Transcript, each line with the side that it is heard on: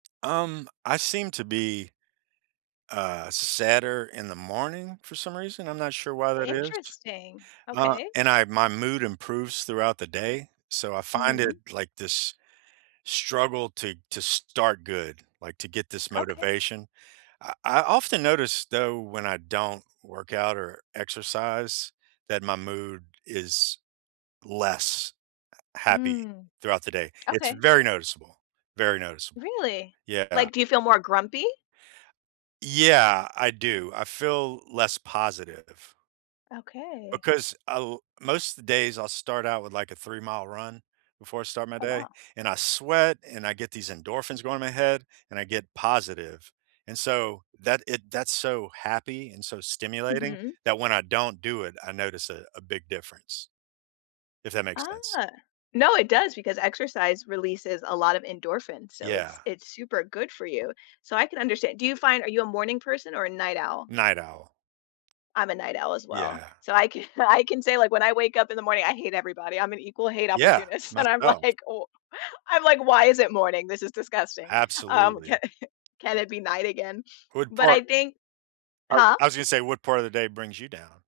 right: Um, I seem to be, uh, sadder in the morning, for some reason, I'm not sure why that is,
left: Interesting,
right: uh,
left: okay.
right: and I my mood improves throughout the day, so I find
left: Mhm.
right: it, like, this struggle to to start good, like, to get this
left: Okay.
right: motivation. I I often notice, though, when I don't work out, or exercise, that my mood is less, uh, happy
left: Mm.
right: throughout the day. It's
left: Okay.
right: very noticeable, very noticeable.
left: Really?
right: Yeah.
left: Like, do you feel more grumpy?
right: Yeah, I do. I feel less positive
left: Okay.
right: because I'll most of the days I'll start out with, like, a three-mile run, before I start my
left: Oh,
right: day.
left: wow.
right: And, I sweat, and I get these endorphins going in my head, and I get positive, and so, that it that's so happy, and so stimulating,
left: Mhm.
right: that when I don't do it, I notice a a big difference, if that makes sense.
left: Ah. No, it does, because exercise releases a lot of endorphins, so it's
right: Yeah.
left: it's super good for you. So I can understan do you find are you a morning person, or a night owl?
right: Night owl.
left: I'm a night owl, as well.
right: Yeah.
left: So, I ca I can say, like, when I wake up in the morning, I hate everybody, I'm an equal hate
right: Yeah,
left: opportunist, and I'm
right: myself.
left: like, "Oh," I'm like, "Why is it morning? This is disgusting." Um,
right: Absolutely.
left: "Ca Can it be night again?"
right: What
left: But, I
right: part
left: think
right: I
left: huh?
right: I was gonna say, what part of the day brings you down?